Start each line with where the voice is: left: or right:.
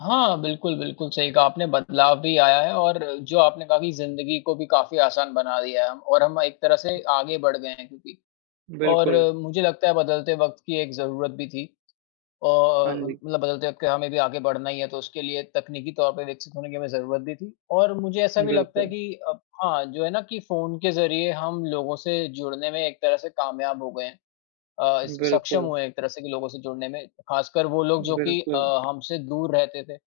left: हाँ, बिल्कुल, बिल्कुल सही कहा आपने। बदलाव भी आया है और जो आपने कहा कि ज़िंदगी को भी काफ़ी आसान बना दिया है हम और हम एक तरह से आगे बढ़ गए हैं क्योंकि। और
right: बिल्कुल।
left: मुझे लगता है बदलते वक़्त की एक ज़रूरत भी थी।
right: हाँ
left: और अ,
right: जी।
left: मतलब बदलते वक़्त में हमें भी आगे बढ़ना ही है तो उसके लिए तकनीकी तौर पे विकसित होने की हमें ज़रूरत भी थी। और मुझे ऐसा भी लगता है
right: बिल्कुल।
left: कि अब हाँ जो है ना कि फ़ोन के ज़रिए हम लोगों से जुड़ने में एक तरह से कामयाब हो गए हैं। अ, स सक्षम
right: बिल्कुल।
left: हुए एक तरह से कि लोगों से जुड़ने में ख़ासकर वो लोग जो कि अ,
right: बिल्कुल।
left: हमसे दूर रहते थे।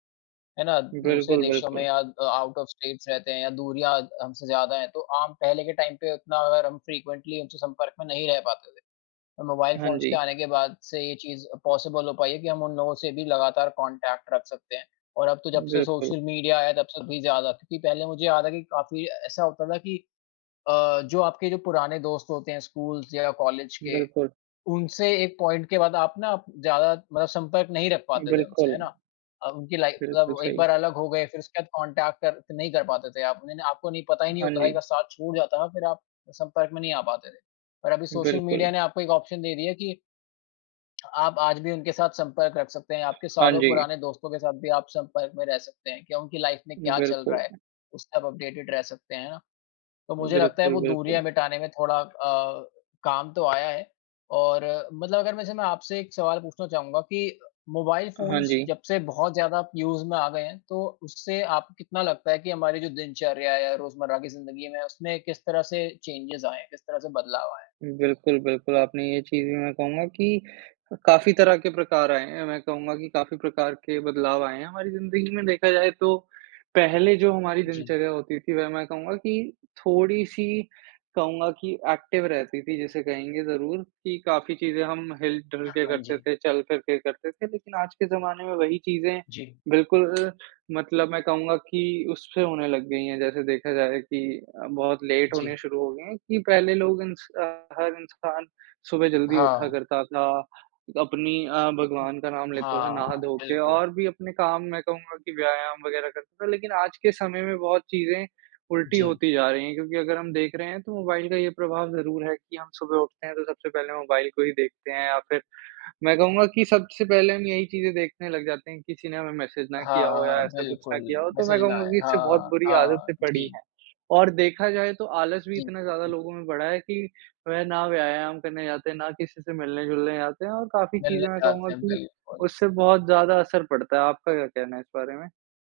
left: है ना दूसरे
right: बिल्कुल,
left: देशों में
right: बिल्कुल।
left: या अ, आउट ऑफ़ स्टेट्स रहते हैं या दूरियाँ द हमसे ज़्यादा हैं। तो आम पहले के टाइम पे उतना अगर हम फ्रिक्वेंटली उनसे संपर्क में नहीं रह पाते थे। तो मोबाइल
right: हाँ
left: फ़ोन्स के
right: जी।
left: आने के बाद से ये चीज़ पॉसिबल हो पाई है कि हम उन लोगों से भी लगातार कांटेक्ट रख सकते हैं। और अब तो जब से
right: बिल्कुल।
left: सोशल मीडिया आया तब से थोड़ी ज़्यादा। क्योंकि पहले मुझे याद है कि काफ़ी ऐसा होता था कि अ, जो आपके जो पुराने दोस्त होते हैं स्कूल्स या कॉलेज के,
right: बिल्कुल।
left: उनसे एक पॉइंट के बाद आप ना ज़्यादा मतलब संपर्क नहीं रख पाते थे उनसे। है
right: बिल्कुल।
left: ना? अ, उनकी लाइफ़
right: बिल्कुल
left: मतलब एक
right: सही।
left: बार अलग हो गए फ़िर उसके बाद कांटेक्ट कर नहीं कर पाते थे आप। उन्होंने आपको नहीं पता ही नहीं
right: हाँ
left: होता था एक
right: जी।
left: बार साथ छूट जाता है ना फ़िर आप संपर्क में नहीं आ पाते थे। और अभी सोशल मीडिया
right: बिल्कुल।
left: ने आपको एक ऑप्शन दे दिया है कि आप आज भी उनके साथ संपर्क रख सकते हैं। आपके
right: हाँ
left: सालों
right: जी।
left: पुराने दोस्तों के साथ भी आप संपर्क में रह सकते हैं कि उनकी लाइफ़ में क्या चल
right: बिल्कुल।
left: रहा है, उससे आप अपडेटेड रह सकते हैं। तो मुझे लगता है
right: बिल्कुल,
left: वो
right: बिल्कुल।
left: दूरियाँ मिटाने में थोड़ा अ, काम तो आया है। और मतलब अगर मैं जैसे आपसे एक सवाल पूछना चाहूँगा कि मोबाइल
right: हाँ
left: फ़ोन्स
right: जी।
left: जब से बहुत ज़्यादा यूज़ में आ गए हैं तो उससे आप को कितना लगता है कि हमारी जो दिनचर्या है या रोज़मर्रा की ज़िंदगी में, उसमें किस तरह से चेंजेज़ आए हैं, किस तरह से बदलाव आया है?
right: बिल्कुल, बिल्कुल। आपने ये चीज़ भी, मैं कहूँगा कि अ, काफ़ी तरह के प्रकार आए हैं मैं कहूँगा कि काफ़ी प्रकार के बदलाव आए हैं हमारी ज़िंदगी में। देखा जाए तो पहले जो हमारी
left: जी।
right: दिनचर्या होती थी वह मैं कहूँगा कि थोड़ी-सी कहूँगा कि एक्टिव रहती थी जिसे कहेंगे ज़रूर कि काफ़ी चीजें हम हिल-डुल के
left: हाँ
right: करते
left: जी।
right: थे, चल-फ़िर के करते थे। लेक़िन आज के ज़माने में वही चीज़ें
left: जी।
right: बिल्कुल मतलब मैं कहूँगा कि उससे होने लग गई हैं। जैसे देखा जाए कि अ, बहुत लेट होने
left: जी।
right: शुरू हो गई हैं कि पहले लोग, इंस अ, हर इंसान सुबह जल्दी उठा
left: हाँ।
right: करता था। अपनी अ, भगवान का नाम लेता था
left: हाँ,
right: नहा-धो के
left: बिल्कुल।
right: और भी अपने काम मैं कहूँगा कि व्यायाम वग़ैरह करता था लेक़िन आज के समय में बहुत चीज़ें उल्टी
left: जी।
right: होती जा रही हैं। क्योंकि अगर हम देख रहे हैं तो मोबाइल का ये प्रभाव ज़रूर है कि हम सुबह उठते हैं तो सबसे पहले मोबाइल को ही देखते हैं। या फ़िर मैं कहूँगा कि सबसे पहले हम यही चीज़ें देखने लग जाते हैं कि किसी ने हमें मैसेज़ ना किया हो या
left: हाँ,
right: ऐसा कुछ ना
left: बिल्कुल।
right: किया हो तो मैं
left: मैसेज़ ना
right: कहूँगा
left: आए।
right: कि इससे बहुत
left: हाँ,
right: बुरी
left: हाँ
right: आदतें पड़ी
left: जी।
right: हैं। और देखा जाए तो आलस भी
left: जी।
right: इतना ज़्यादा लोगों में बढ़ा है कि वह ना व्यायाम करने जाते हैं, ना किसी से मिलने-जुलने जाते हैं और काफ़ी
left: मिलने
right: चीज़ें मैं कहूँगा
left: जाते हैं,
right: कि
left: बिल्कुल।
right: उससे बहुत ज़्यादा असर पड़ता है। आपका क्या कहना है इस बारे में?